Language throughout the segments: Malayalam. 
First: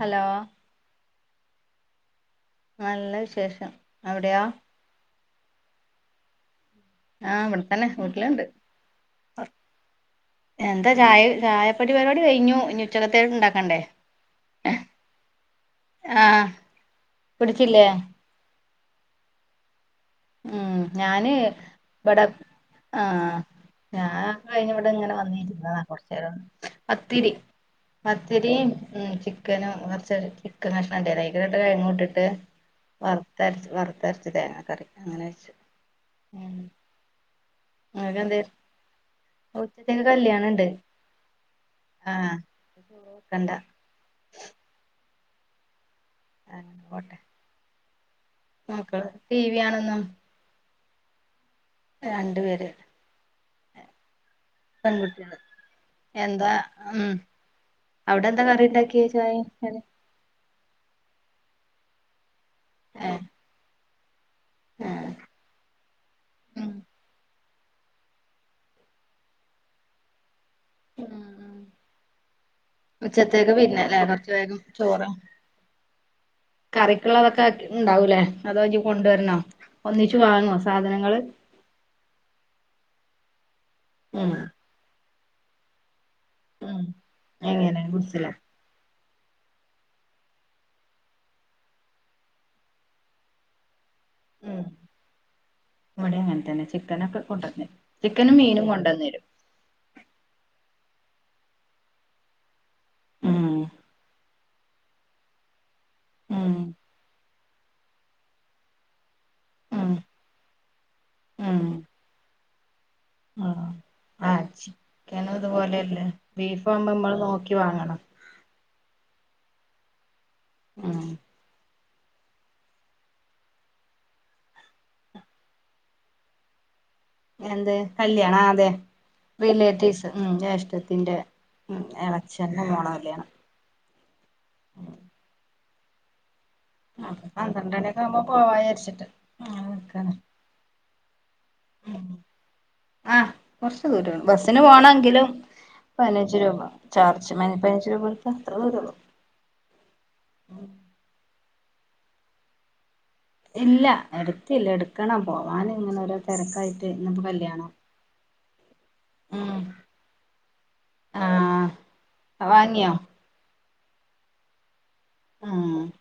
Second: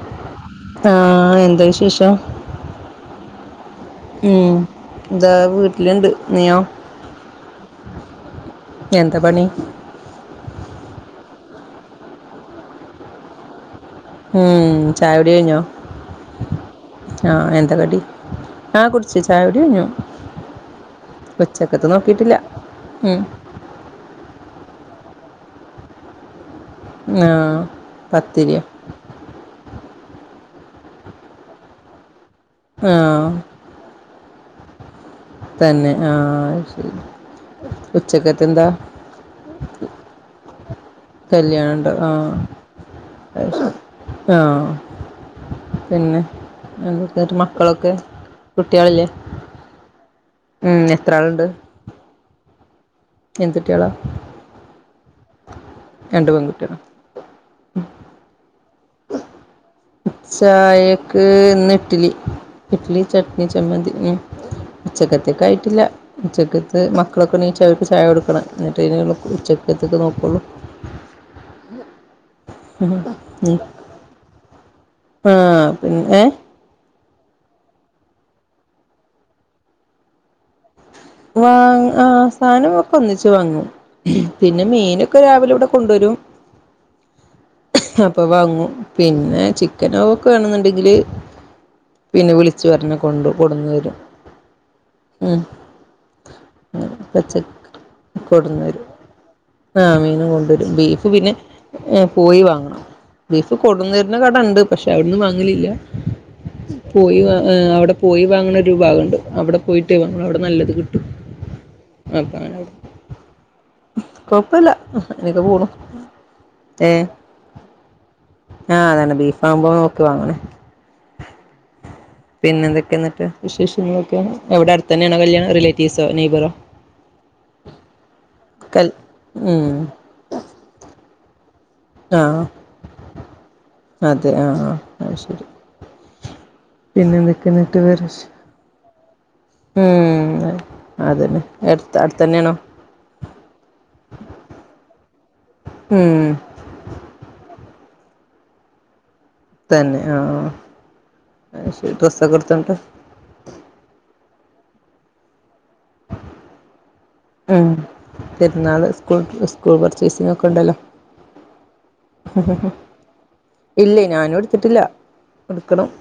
ഹലോ ആഹ് എന്താ വിശേഷം നല്ല വിശേഷം അവിടെയാ എന്താ വീട്ടിലുണ്ട് നീയോ ആഹ് ഇവിടത്തന്നെ വീട്ടിലുണ്ട് എന്താ പണി എന്താ ചായ ചായ പരിപാടി കഴിഞ്ഞു ഇനി ഉച്ചകത്തേക്ക് ഉണ്ടാക്കണ്ടേ ഉം ചായകുടി കഴിഞ്ഞോ ആഹ് ആ എന്ത പിടിച്ചില്ലേ കടി ആ കുടിച്ചു ചായകുടി കഴിഞ്ഞു ഉം ഞാന് ഉച്ചക്കത്തെ ഇവിടെ നോക്കിയിട്ടില്ല ആ ഉം ഞാൻ കഴിഞ്ഞ് ഇവി ഇവിടെ ഇങ്ങനെ വന്നിരുന്നതാ കുറച്ചുനേരം പത്തിരി ആഹ് പത്തിരിയോ പത്തിരിയും ഉം ചിക്കനും കൊറച്ച് ചിക്കൻ കഷ്ണണ്ട് [inaudible] ഇട്ടിട്ട് ആഹ് വർത്തരച്ച് വർത്തരച്ച് അ തേങ്ങാകറി തന്നെ ആഹ ശരി. ഉച്ചക്കത്തെ എന്താ [unintelligible] ഉച്ചക്ക് കല്യാണുണ്ട്. കല്യാണ ഉണ്ട് ആഹ ചോറൊക്കണ്ട ആഹ. പിന്നെ അങ്ങനെ പോട്ടെ എന്തൊക്കെ മക്കളൊക്കെ കുട്ടികളില്ലേ മക്കള് ടി വി കാണുന്നു. ഉം എത്ര ആളുണ്ട്. രണ്ടു പേര്. എന്ത് കുട്ടികളാ പെൺകുട്ടിയ, രണ്ട് എന്താ പെൺകുട്ടികളോ ഉ അവിടെ എന്താ കറിയിട്ടക്കിയ. ക്ക ചായ. [unintelligible] ചായക്ക് ഇന്ന് ഇഡ്ലി. ഇഡ്‌ലി ഏഹ് ചട്ട്ണി ചമ്മന്തി. ഉം ആഹ് ഉച്ചക്കത്തേക്ക് ആയിട്ടില്ല, ഉച്ചക്കത്ത് മക്കളൊക്കെ എണീ പണിക്കാർക്ക് ചായ കൊടുക്കണം. എന്നിട്ടിനിയുള്ളു ഉച്ചയ്ക്കത്തൊക്കെ നോക്കയുള്ളൂ. ഏഹ് ഉച്ചത്തേക്ക് പിന്നെല്ലേ, കുറച്ച വേഗം ചോറ് ആഹ് പിന്നെ ഏഹ് കറി. ള്ളതൊക്കെ ഉണ്ടാവൂലേ അതോ കൊണ്ടുവരണോ ഒന്നിച്ച് വാങ്ങോ? സാധനങ്ങള് ആഹ ആ സാനം. ഒന്നിച്ചു വാങ്ങും. ഉം പിന്നെ മീനും. ഒക്കെ രാവിലെ ഇവിടെ കൊണ്ടുവരും. ഉം എങ്ങനെ അപ്പൊ ഗുഡ്സില് വാങ്ങും പിന്നെ ചിക്കനോ ഒക്കെ വേണെന്നുണ്ടെങ്കില്, പിന്നെ വിളിച്ചു പറഞ്ഞ കൊണ്ട് കൊടന്ന് തരും. ഉം ഉം ഇവിടെ അങ്ങനെ തന്നെ ചിക്കനും ഒക്കെ പച്ച കൊണ്ടന്നരും ചിക്കനും കൊടുന്ന് മീനും തരും കൊണ്ടന്നരും ആഹ് മീനും കൊണ്ടുവരും ബീഫ് പിന്നെ പോയി വാങ്ങണം. ബീഫ് ഉം കൊണ്ടുതരുന്ന കട ഉണ്ട്. പക്ഷെ അവിടന്നും വാങ്ങലില്ല. ഉം പോയിവാ ഹ് അവടെ പോയി വാങ്ങണര് വാവ് ണ്ട് അവിടെ ഉം പോയിട്ട് അവിടെ നല്ലത് കിട് ആ [unintelligible] ആ ആ അങ്ങനൊക്കെ പോണു ച്ചിക്കനുതുപോലല്ലേ ബീഫ് ആവുമ്പോ ഏഹ് നമ്മള് നോക്കി വാങ്ങണം സംഭവം നോക്കി വാങ്ങണേ ആഹ് പിന്നെ എന്തൊക്കെയന്നെട്ട് വിശേഷങ്ങളൊക്കെയ എവിടെ അടുത്താണോ കല്യാണം റിലേറ്റീ തീസോ നൈപറോ? എന്ത് കല്യാണ അതെ ഉം റിലേറ്റീവ്സ് ഊം ജ്യേഷ്ഠത്തിന്റെ ഉം എളച്ചന്റെ മോളെ കല്യാണം അത് അതെ ആ ആ അത്‌ ശരി പിന്നെ അ എന്തൊക്കെയ എന്നിട്ട് പന്ത്രണ്ടരക്കെ വേറെ ആകുമ്പോ വിശേ പോവാ വിചാരിച്ചിട്ട് ആ [unintelligible] ഉം അതന്നെ ആ.. എടുത്ത് അടുത്തന്നെയാണോ ആ കൊറച്ച ദൂരള്ളൂ ബസിന് പോവാണെങ്കിൽ ഉം പതിനഞ്ച് രൂപ ചാർജ് [unintelligible] ഇവിടുത്തെ അത്ര ദൂരോള്ളൂ തന്നെ ആ.. ആ അത് ശരി ഡ്രസ്സൊക്കെ എടുത്തു ഇല്ല എടുത്തില്ല എടുക്കണം പോവാന ഇങ്ങനെ ഓരോതെരക്കായി ഉം പെരുന്നാള് സ്കൂൾ ഉം സ്കൂൾ പർച്ചേസിങ് ഒക്കെ ഉണ്ടല്ലോ ആഹ് വാങ്ങിയോ ഇല്ലേ ഞാനും എടുത്തിട്ടില്ലാ എടുക്കണം ഉം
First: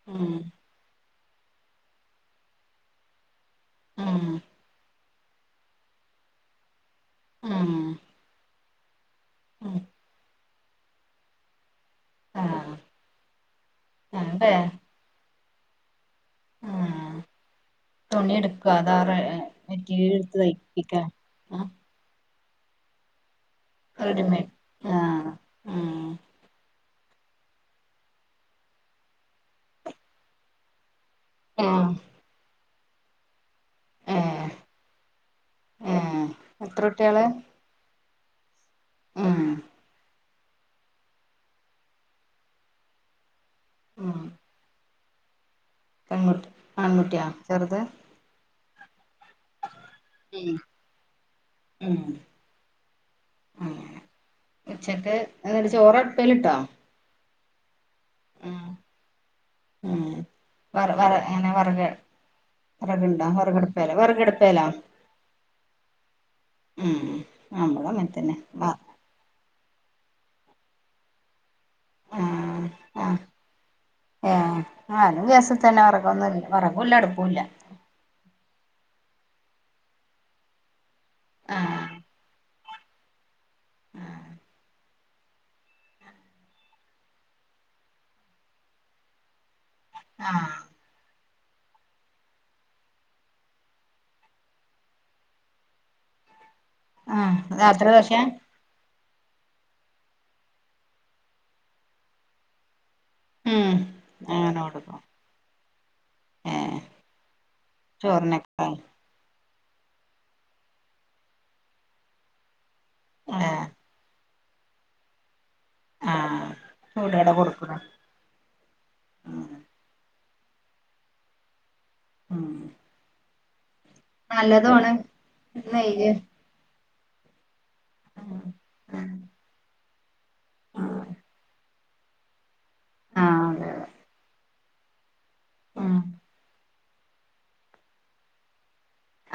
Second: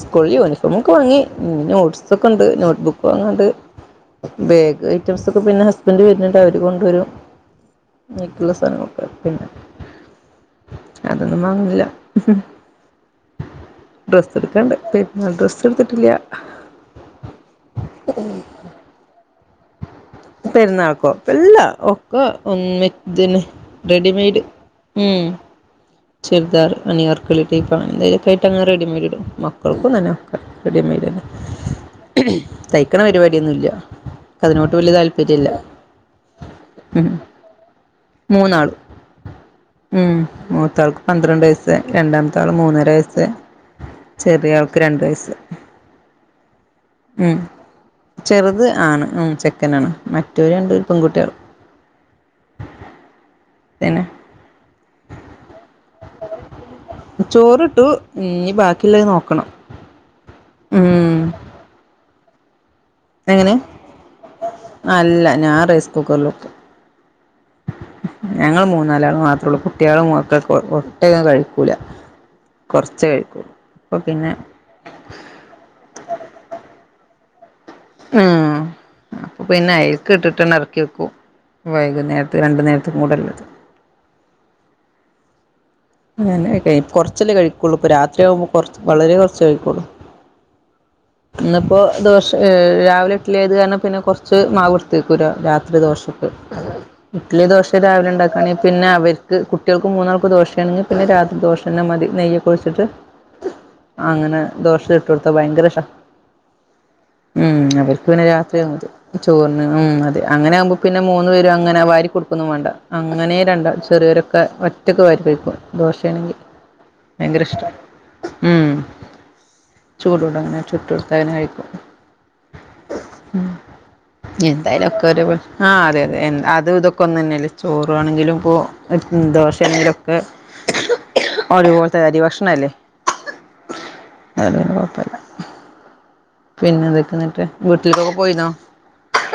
സ്കൂൾ ഉം യൂണിഫോം ഒക്കെ വാങ്ങി നോട്സ് ഒക്കെ ഉണ്ട് നോട്ട് ബുക്ക് വാങ്ങാൻ ഉണ്ട് ഉം ബാഗ് എ ഡ്രസ്സ് ഒക്കെ പിന്നെ ഹസ്ബൻഡ് വരുന്നുണ്ട് അവര് കൊണ്ടുവരും ഉം നെയ്ക്ക്ഉള്ള സ് പെങ്ങള് [inaudible] പിന്നെ ഉം അതൊന്നും വാങ്ങുന്നില്ലാ ഉം.. ആഹ് ഡ്രസ്സ് എടുക്കണ്ട പെരുന്നാൾ ഡ്രസ്സ് ഡ്രസ്സ്എടുത്തിട്ടില്ലാ.. ഉ തുണി എടുക്കുവാ അതാ മെറ്റീരിയൽ എടുത്ത് പെരുന്നാൾ തയ്പ്പിക്ക ക്കോല്ല ആഹ് ഒക്ക ഒന്ന് ഇതിന് [unintelligible] റെഡിമയ്ഡ് ആ ഉം ചിർദാർ അനിയാർക്കിളി ടൈപ്പാണ് കൈട്ട്ങ്ങ റെഡിമേയ്ഡ് ഇും മക്കൾക്കും തന്നെ റെഡമേയ്ഡ് തന്നെ ആഹ് [inaudible] തയ്ക്കണ പരിപാടിയന്നുല്ല ഏഹ് അതിനോട്ട് വല്യ താല്പര്യല്ല ഏഹ് എത്ര ഉം കുട്ടികള് മൂന്നാള് ഉം ഉം [inaudible] ഒ രാൾക്ക് പന്ത്രണ്ട് വയസ്സ് രണ്ടാമത്തെ ആള് മൂന്നര വയസ്സ്- ഉം ചെറയാ ആൾക്ക് രണ്ട വയസ് [inaudible] പെൺകുട്ടി ആൺകുട്ടിയാ ചെറുത് ചെറുത് ആണ് ഉം ചെക്കൻ ആണ് മറ്റവര് ഉം രണ്ട് പെൺകുട്ടികൾ ഉം പി ന്നെ ച്ചട്ട് എന്നി ട്ട് ചോറടുപ്പേലിട്ടോ ചോറിട്ടു ഇ നി ബാക്കിയുള്ളത് നോക്കണം വ പറ ഉം ങ്ങനെ പറ വിറകുണ്ടോ എങ്ങനെ വിറകെടുപ്പല വിറകടുപ്പലാ അല്ല ഞാൻ റൈസ് കുക്കറിൽ വെക്കും ഉ ആമ്മള് അങ്ങനെ തന്നെ വ ആഹ് [unintelligible] കുറച്ച് ആഹ് കഴിക്കൂ അപ്പൊ പിന്നെ ഏഹ് ഒല്ല അടപ്പല്ല ഉം അപ്പൊ പിന്നെ അയക്ക് ഇട്ടിട്ട്ന്നെ ഇറക്കി വെക്കും വൈകുന്നേരത്തെ രണ്ടു നേരത്തെ പോർത്ത് കൂട് ഉള്ളത് [unintelligible] ആ അങ്ങനെ കുറച്ചല്ലേ കഴിക്കുള്ളൂ ഇപ്പ രാത്രി ആകുമ്പോ കൊറ വളരെ കുറച്ച് കഴിക്കുള്ളൂ ആ ഇന്നിപ്പോ ദോശ രാവിലെ ഇട്ടിലിയത് കാരണം പിന്നെ കൊറച്ച് മാവ്ടുത്തി വെക്കുംരാത്രി ദോശക്ക് ആഹ് ഇഡലി ദോശ രാത്രി രാവിലെ ഉണ്ടാക്കുകയാണെങ്ക പിന്നെ അവര് കുട്ടികൾക്ക് മൂന്നാൾക്ക് ദോശയാണെങ്കിൽ പിന്നെ രാത്രി ദോശന്ന മതി നെയ്യൊക്കെ ഒ ഴിച്ചിട്ട് ഉം അങ്ങനെ ദോശ ചുട്ടു കൊടുത്ത ഭയങ്കര ഏഹ് ഉം അവർക്ക് പിന്നെ രാത്രി [unintelligible] ചോറിനൊക്കെ ഉം അതെ അങ്ങനെ ആകുമ്പോ പിന്നെ മൂന്നു പേര് അങ്ങനെ വാരി കൊടുക്കൊന്നും വേണ്ട അങ്ങനെ ഏഹ് രണ്ട് ചെറിയൊരു ഒ ഒറ്റൊക്ക് വാരി തേക്കുവാ ദോശയാണെങ്കിൽ ആഹ് ചൂടോടെ ഭയങ്കര ഇഷ്ടം കൊടുക്കണോ മം ഉം ചൂടു അങ്ങനെ ചുട്ടുടുത്ത് അങ്ങനെ കഴിക്കും ആ ഉം എന്തായാലും ഒക്കെ ഒരു ആ അതെ നെയ്യ് അതെ അത് ഇതും [unintelligible] ചോറു ആണെങ്കിലും ആഹ് ഇപ്പോ ആഹ് ദോശയാണെങ്കിലും [unintelligible] [inaudible] ഒരു പോലത്തെ അരി ഭക്ഷണം അല്ലേ ആഹ് [unintelligible] കുഴപ്പമില്ല ആ പിന്നെ എന്തൊക്ക എന്നിട്ട് വീട്ടിലേക്കൊക്കെ പോയിന്നോ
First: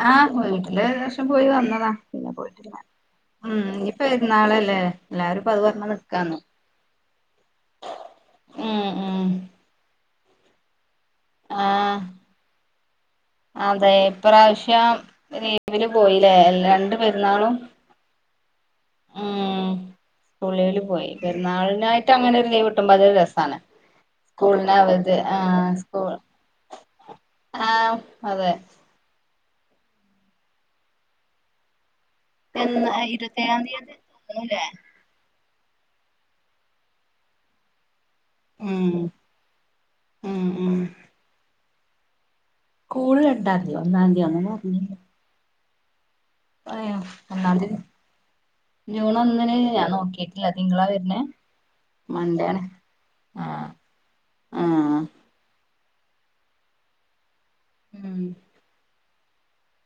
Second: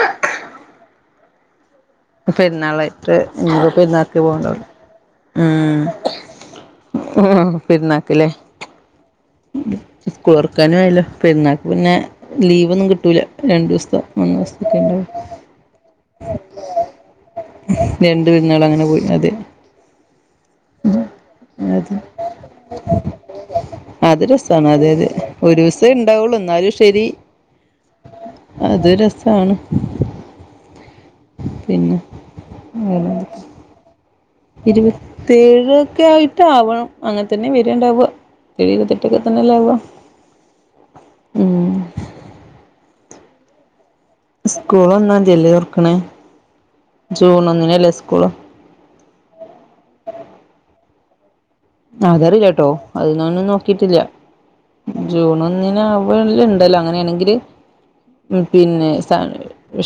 ആ വീട്ടില് [unintelligible] പോയി വന്നതാ പിന്നെ പോയിട്ടില്ല പെരുന്നാളായിട്ട് ഉം ഇനി പെരുന്നാക്കി പോവണ്ടള്ളു പെരുന്നാളല്ലേ എല്ലാരും ഇപ്പ അത് പറഞ്ഞ് നിക്കാന്ന് മം പെരുന്നാക്കല്ലേ ഉം ഉം സ്കൂള് തുറക്കാനായല്ലോ പെരുന്നാൾക്ക് പിന്നെ ആഹ് ലീവൊന്നും കിട്ടൂല രണ്ടു അതെ ദിവസത്തെ മൂന്ന് ദിവസത്തൊക്കെ ഇപ്രാവശ്യം ലീവില് പോയില്ലേ രണ്ട് പെരുന്നാളും [inaudible] അങ്ങനെ പോയി അത് സ്കൂളിൽ പോയി പെരുന്നാളിനായിട്ട് അങ്ങനെ ഒരു ലീവ് കിട്ടുമ്പോ അതൊരു രസാണ് അത് രസമാണ് അതെ അതെ സ്കൂളിനവധി ആ ഒരു ദിവസമേ സ്കൂൾ ഉണ്ടാവുള്ളൂ എന്നാലും ശരി ആ അതെ ആണ് പിന്നെ എന്നാ ഇരുബത്തേഴാം തിയ്യതി ഇരുപത് [unintelligible] ആയിട്ട് ആവണം അങ്ങനെ തന്നെ വരണ്ടാവുക ചെറിയ ഉം തെറ്റൊക്കെ തന്നെയല്ലേ ഉള്ളു ഉം ഉം ഉം [unintelligible] രണ്ടാതീയോ സ്കൂൾ ഒന്നാം തീയതി അല്ലേ [unintelligible] ആ ജൂൺ ഒന്നിിനന് ഞാൻ നോക്കിട്ടില്ല തിങ്കള എന്ന അതറില്ലട്ടോ അതന്നൊന്നും നോക്കിട്ടില്ല ആഹ് ജൂൺ ഒന്നിനാകും അല്ല ഉണ്ടല്ലോ അങ്ങനെയാണെങ്കില് ഉം ഉ പിന്നെ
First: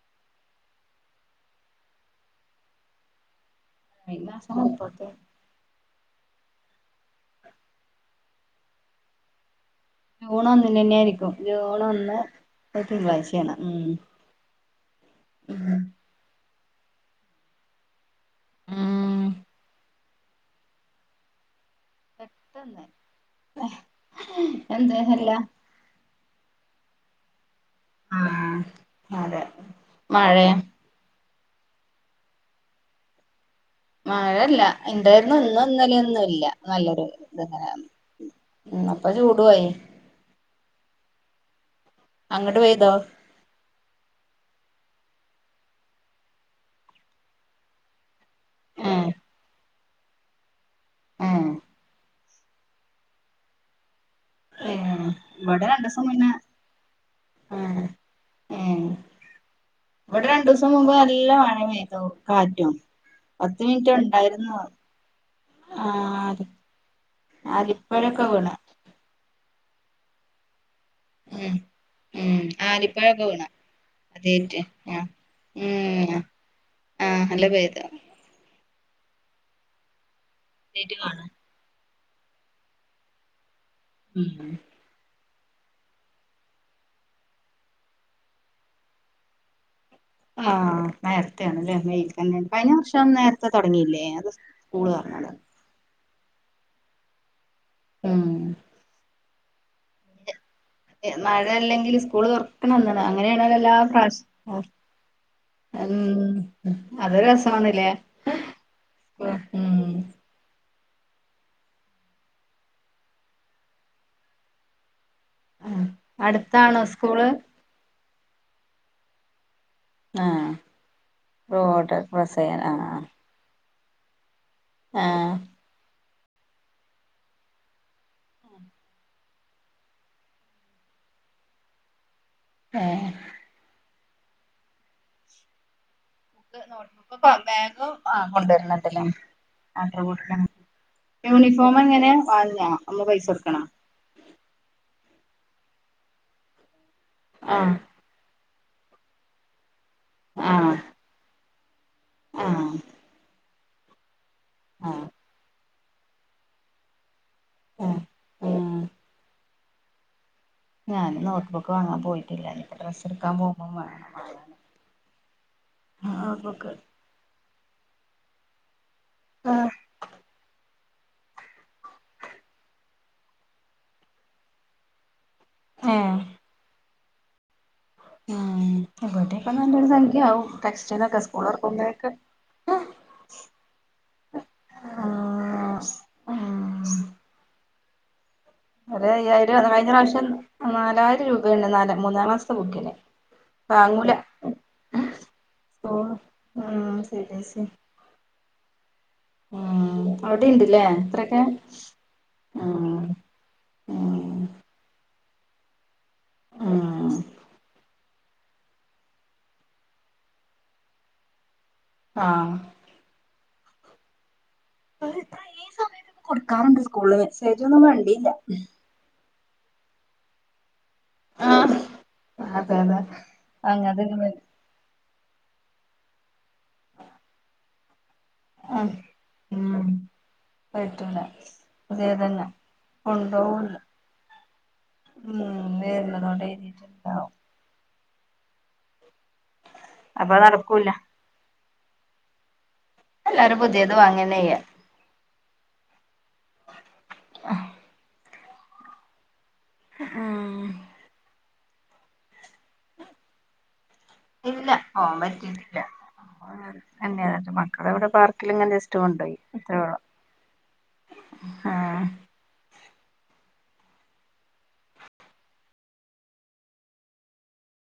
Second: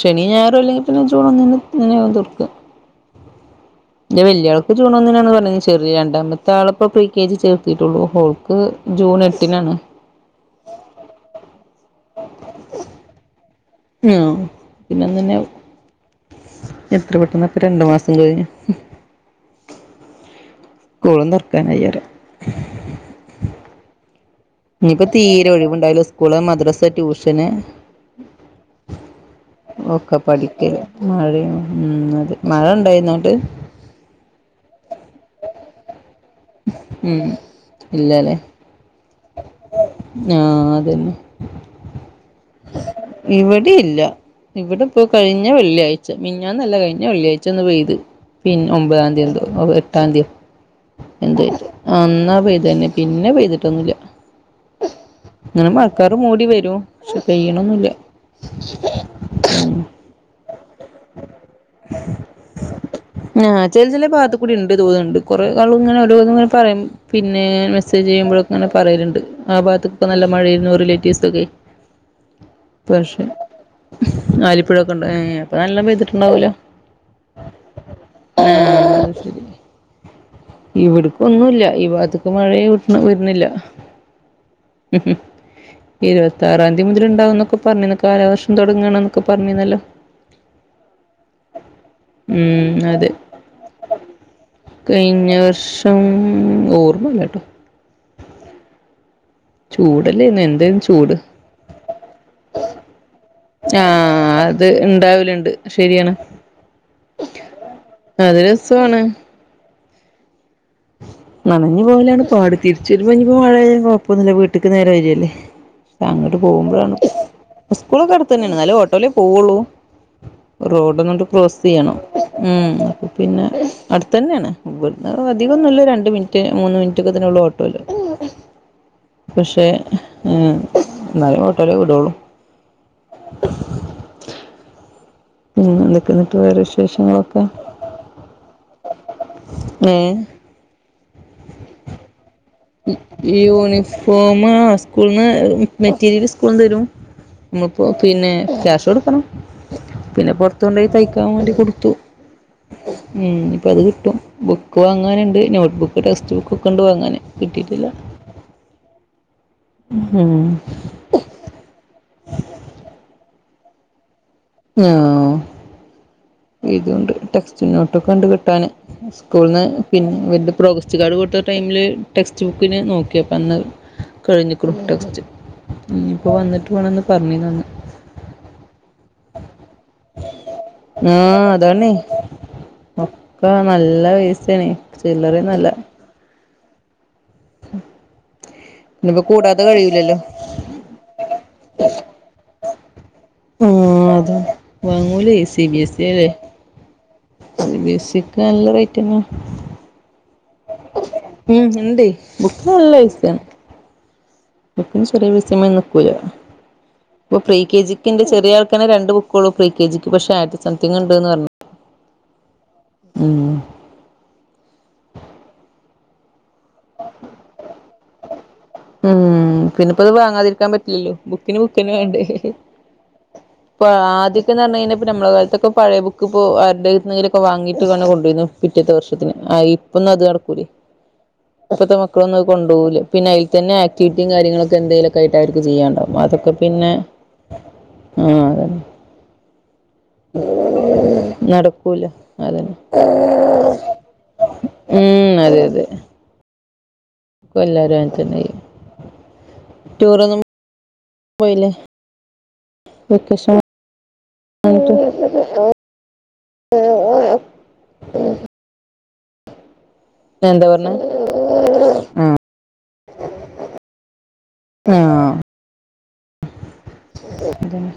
ശനി ഞായറും അല്ലെങ്കിൽ പിന്നെ ജൂൺ ഒന്നിനാകും തുറക്ക ഈ എന്റെ മാസം വെല്യോൾക്ക് ജൂൺ മുപ്പത് ഒന്നിനാണന്നു പറഞ്ഞീനിം ചെറോ റിയണ്ട താള ഇപ്പ പ്രീ കെ ജി ചേർത്തിട്ടുള്ളൂ ഹോൾക്ക് ജൂൺ എട്ടിനാണ് ജൂൺഒന്നിന്നെ ആയിരിക്കും ജൂൺ ഒന്ന് അന്ന് തിങ്കളാഴ്ചയാണ് ഉം ആഹ പിന്നെ തന്നെ എത്ര പെട്ടെന്നാ അപ്പൊ രണ്ടു മാസം അതെ ഉം കോളധർ ക്കാനായിറ് പെട്ടെന്ന് ഇനിയിപ്പോ എന്തേല്ല തീരെ ഒഴിവുണ്ടായാലോ കുളം മദ്രാസ് ട്യൂഷന് ആഹ് അതെ ഒക്കെ മഴയാ പഠിക്ക മഴ ഉം അത മഴ ഉണ്ടായി ഇന്നോട്ട് മഴല്ല എന്തായിരുന്നു ഒന്നും ഒന്നല്ല ഒന്ന ഇല്ല നല്ലൊരു ഇ ആഹ അതന്നെ അങ്ങട്ട് പെയ്തോ ഇവിടെ ഇല്ല ഇവിടെ ഇപ്പൊ കഴിഞ്ഞ വെള്ളിയാഴ്ച മിഞ്ഞാന്നല്ല കഴിഞ്ഞ വെള്ളിയാഴ്ച ഒന്ന് പെയ്ത് പിന്ന ഒമ്പതാം ഏഹ് തീയതി. ഉട്ടദ്യ എന്ത് ഏഹ് എന്നാ പെയ്ത് തന്നെ പിന്നെ പെയ്തിട്ടൊന്നുമില്ല ഏ ഇവിടെ ഇങ്ങനെ രണ്ടു ദിവസം മഴക്കാറ് മുന്നേ മൂടി വരും പക്ഷെ ഏ പെയ്യണൊന്നുമില്ല ഏ ഇവിടെ രണ്ടു ദിവസം മുമ്പ് നല്ല മഴപെയ്തു കാറ്റും പത്ത് മിനിറ്റ് ഉണ്ടായിരുന്നു മാത്രം കുറെേ ആളും ഇങ്ങനെ ഓരോന്ന് ഇങ്ങനെ പറയല് പിന്നെ മെസ്സേജ് ആലിപ്പഴൊക്കെ വീണ് ചെയ്യുമ്പോഴക്കെ ആ ഭാഗത്ത് ഇപ്പ നല്ല മഴയരുന്നു റിലേറ്റീവ്സൊക്കെ ഉം ഉം പക്ഷേ ആലിപ്പഴൊക്കെ വീണ് അതേറ്റ് ആഹ് ആലിപ്പഴവൊക്കെണ്ടോ അപ്പൊ നല്ല ഉം പെയ്തിട്ടൊണ്ടാവുമല്ലോ? ആഹ് നല്ല പെയ്ത് ആഹ് ശരി ഇവിടക്കൊന്നുല്ല ഇവ അത്രക്കും മഴയും വരുന്നില്ല. ഇം മ്മ് ഇരുപത്തി ആറാം തീയതി മുതൽണ്ടാവുംന്നൊക്കെ പറഞ്ഞിന്ന കാലാവർഷം തുടങ്ങണന്നൊക്കെ പറഞ്ഞിന്നല്ലോ ആഹ നേരത്തെ ആണല്ലേ വെന്ന കഴിഞ്ഞ ഉം അതെ വർഷം നേരത്തെ തുടങ്ങിയില്ലേ അത് സ്കൂള് തുറന്നരെ ഇം ഓർമില്ലാടോ മ്മ് ചൂടല്ലേ ഇന്ന് മഴ അല്ലെങ്കിൽ സ്കൂൾ തുറക്കണ അന്ന്ണ് അങ്ങനെയ ആഹ് അത് ഇണ്ടാവലുണ്ട് [unintelligible] ഇം ശരിയാണ് അത് ഒരു രസണല്ലേ അത് രസമാണ് നനഞ്ഞു പോലാണ് പാട് തിരിച്ചൂവരുമ്പോഞ്ഞപ്പം മഞ്ഞപ്പോ മഴയ കൊഴപ്പൊന്നില്ല വീട്ടിക്ക് നേരം വരുംല്ലേ ആഹ് പ അങ്ങോട്ട് അടുത്താണോ പോകുമ്പോഴാണ് സ്കൂള് സ്കൂളൊക്കെ അടുത്ത് തന്നെയാണ് എന്നാലും ഓട്ടോയിലെ പോവുള്ളൂ ആഹ് റോഡ്ന്നോട്ട് ക്രോസ് ചെയ്യണം റോഡ് ക്രോസെയ്യാൻ ആഹ് മു പിന്നെ അടുത്തന്നെയാണ് ആഹ് [unintelligible] രണ്ട് മിനിറ്റ് മൂന്ന് മിനിറ്റ് ഒക്കെ തന്നെ ഉള്ളൂ ഓട്ടോൽ പക്ഷേ ഏ എന്നാല്ലും ഓട്ടോലെ വിടള്ളു ആ ഉം അ നോട്ട് ബുക്ക് ബാഗ് ആ കൊണ്ടുവരണതെല്ല വാട്ടർ ഏഹ് ബോട്ടിൽ യൂണിഫോം എങ്ങനെ വാ യൂണിഫോമ് സ്കൂൾന്ന് മെറ്റീരിയൽ സ്കൂളിന്ന് തരും ആഹ് മുപ്പോ പിന്നെ ക്യാഷ് കൊടുക്കണം പിന്നെ ആഹ് പുറത്തുണ്ട തയ്ക്കാൻ വേണ്ടി കൊടു തു ആഹ് ഉം ഇപ്പം അത് കിട്ടും ബുക്ക് ആഹ് വാങ്ങാനുണ്ട് നോട്ട്ബുക്ക് ഒരു ടെക്സ്റ്റ് ബുക്കെ ഉണ്ട് അങ്ങനെ കിട്ടീട്ടില്ല ആഹ് ഹും ഞാൻ നോട്ട് ബുക്ക് വാങ്ങാൻ പോയിട്ടില്ല എനിപ്പ ഡ്രസ്സ് എടുക്കാൻ പോകുമ്പോം വേണം ഞാവു നോട്ട്ബുക്ക് ഇതൊണ്ട് [unintelligible] ചുന്നോട്ടുക്ക്‌ണ്ട് കിട്ടാാന് സ്കൂൾന്ന് ആഹ് പിൻ [unintelligible] പ്രോഗസ് ച്കാട് കൊടുത്ത ടൈമില് ടെക്സ്റ്റ് ബുക്കിന് നോക്കിയപ്പം അന്ന് കഴിഞ്ഞിക്കുണ് ടെക്സ്റ്റ് ഏഹ് ഇഞ്ഞിപ്പ വന്നിട്ട് വേണംന്ന് പർണീന്നന്ന് ഉം ബർടേക്കന്ന് നല്ലൊരു സംഖ്യ ആവും ആ ടെക്സ്റ്റൈലൊക്കെ സ്കൂൾ അതാണ് തുറക്കുമ്പോഴേക്ക് ഒക്ക നല്ല പൈസേണ് ചില്ലറയൊന്നുഅല്ല ആഹ് ഉം ഒര അയ്യായിരം കഴിഞ്ഞ റാശ്യം നാലായിരം രൂപയുണ്ട് നാല മൂന്നാം ക്ലാസ്ത്തെ ബുക്കിന്. ആ വാങ്ങൂല അതെ വാങ്ങൂലേ സി സ്കൂള് ബിഎസില്ലേ ഉം C B S E C BS സി ക്ക് നല്ല റൈറ്റന്ന ഉം അവിടെ ഇണ്ട്ല്ലേ ഇത്രയൊക്കെ ഉ ഇൻഡ് ബുക്ക് ഉം നല്ല [unintelligible] ഉം എത്ര ചെറിയ [unintelligible] [unintelligible] ഉം പ്പം ഫ്രീ കെ ജി ക്കിന്റെ ചെറിയ ആൾക്കന്നെ രണ്ട് ബുക്കൊള്ളൂ ഫ്രീ കെ ജിക്ക് പക്ഷെ ആയിര്ത്തി സംതിങ്ങ്ണ്ട്ന്ന് പർഞ്ഞു ആഹ് ഉം [unintelligible] സമയത്ത്ക്ക്‌ കൊടു [unintelligible] [unintelligible] ഉം പിന്നെപ്പത് വാങ്ങാതിരിക്കാൻ പറ്റ് യ്യോ ബുക്കന് ആഹ് ബുക്കന്നെ വേണ്ടേ അതെ അതെ ഇപ്പോ അങ്ങനത്തെ ആദ്യത്തെ പറഞ്ഞ കഴിഞ്ഞ നമ്മളെ കാലത്തൊക്കെ പഴയ ബുക്ക് ഇപ്പോ ആരുടെ എട്ത്ത്ന്നെങ്കിലും വാങ്ങീട്ട് ങ്ങനെകൊടുക്കും [unintelligible] ഉം പിറ്റേത്ത വർഷത്തിന് ആ ഉം ഇപ്പൊന്നും അത് നടക്കൂലേ പറ്റൂല ഇപ്പത്തെ അതേ മക്കളൊന്നും അത് തന്നെ കൊണ്ടുലെ പിന്നെ പിന്നെ കൊണ്ടോവൂല്ല ആക്ടിവിറ്റിം കാര്യങ്ങളൊക്കെ എന്തേലൊക്കെ ആയിട്ടായിരിക്കും ഉം ചെയ്യണ്ടാ വരുന്നതോടെ അതൊക്കെപ്പിന്നെ എഴുതിയിട്ടുണ്ടാവും ആ അതന്നെ അപ്പൊ നടക്കുല്ല പുല്ല അതന്നെ എല്ലാരും പുതിയത് വാങ്ങനെയ ഇപ്പൊ എല്ലാരും അങ്ങനെ തന്നെ ആയി ഉം. പോയില്ലേ? വെക്കേഷ ഇല്ല പോകാൻ പറ്റിയിട്ടില്ല തെയതെ മക്കളവിടെ പാർക്കില ഇങ്ങ റ്റൊകൊണ്ടോയി ഇത്രയൊള്ളു എന്താ പറഞ്ഞ ആ ആഹ അതന്നെ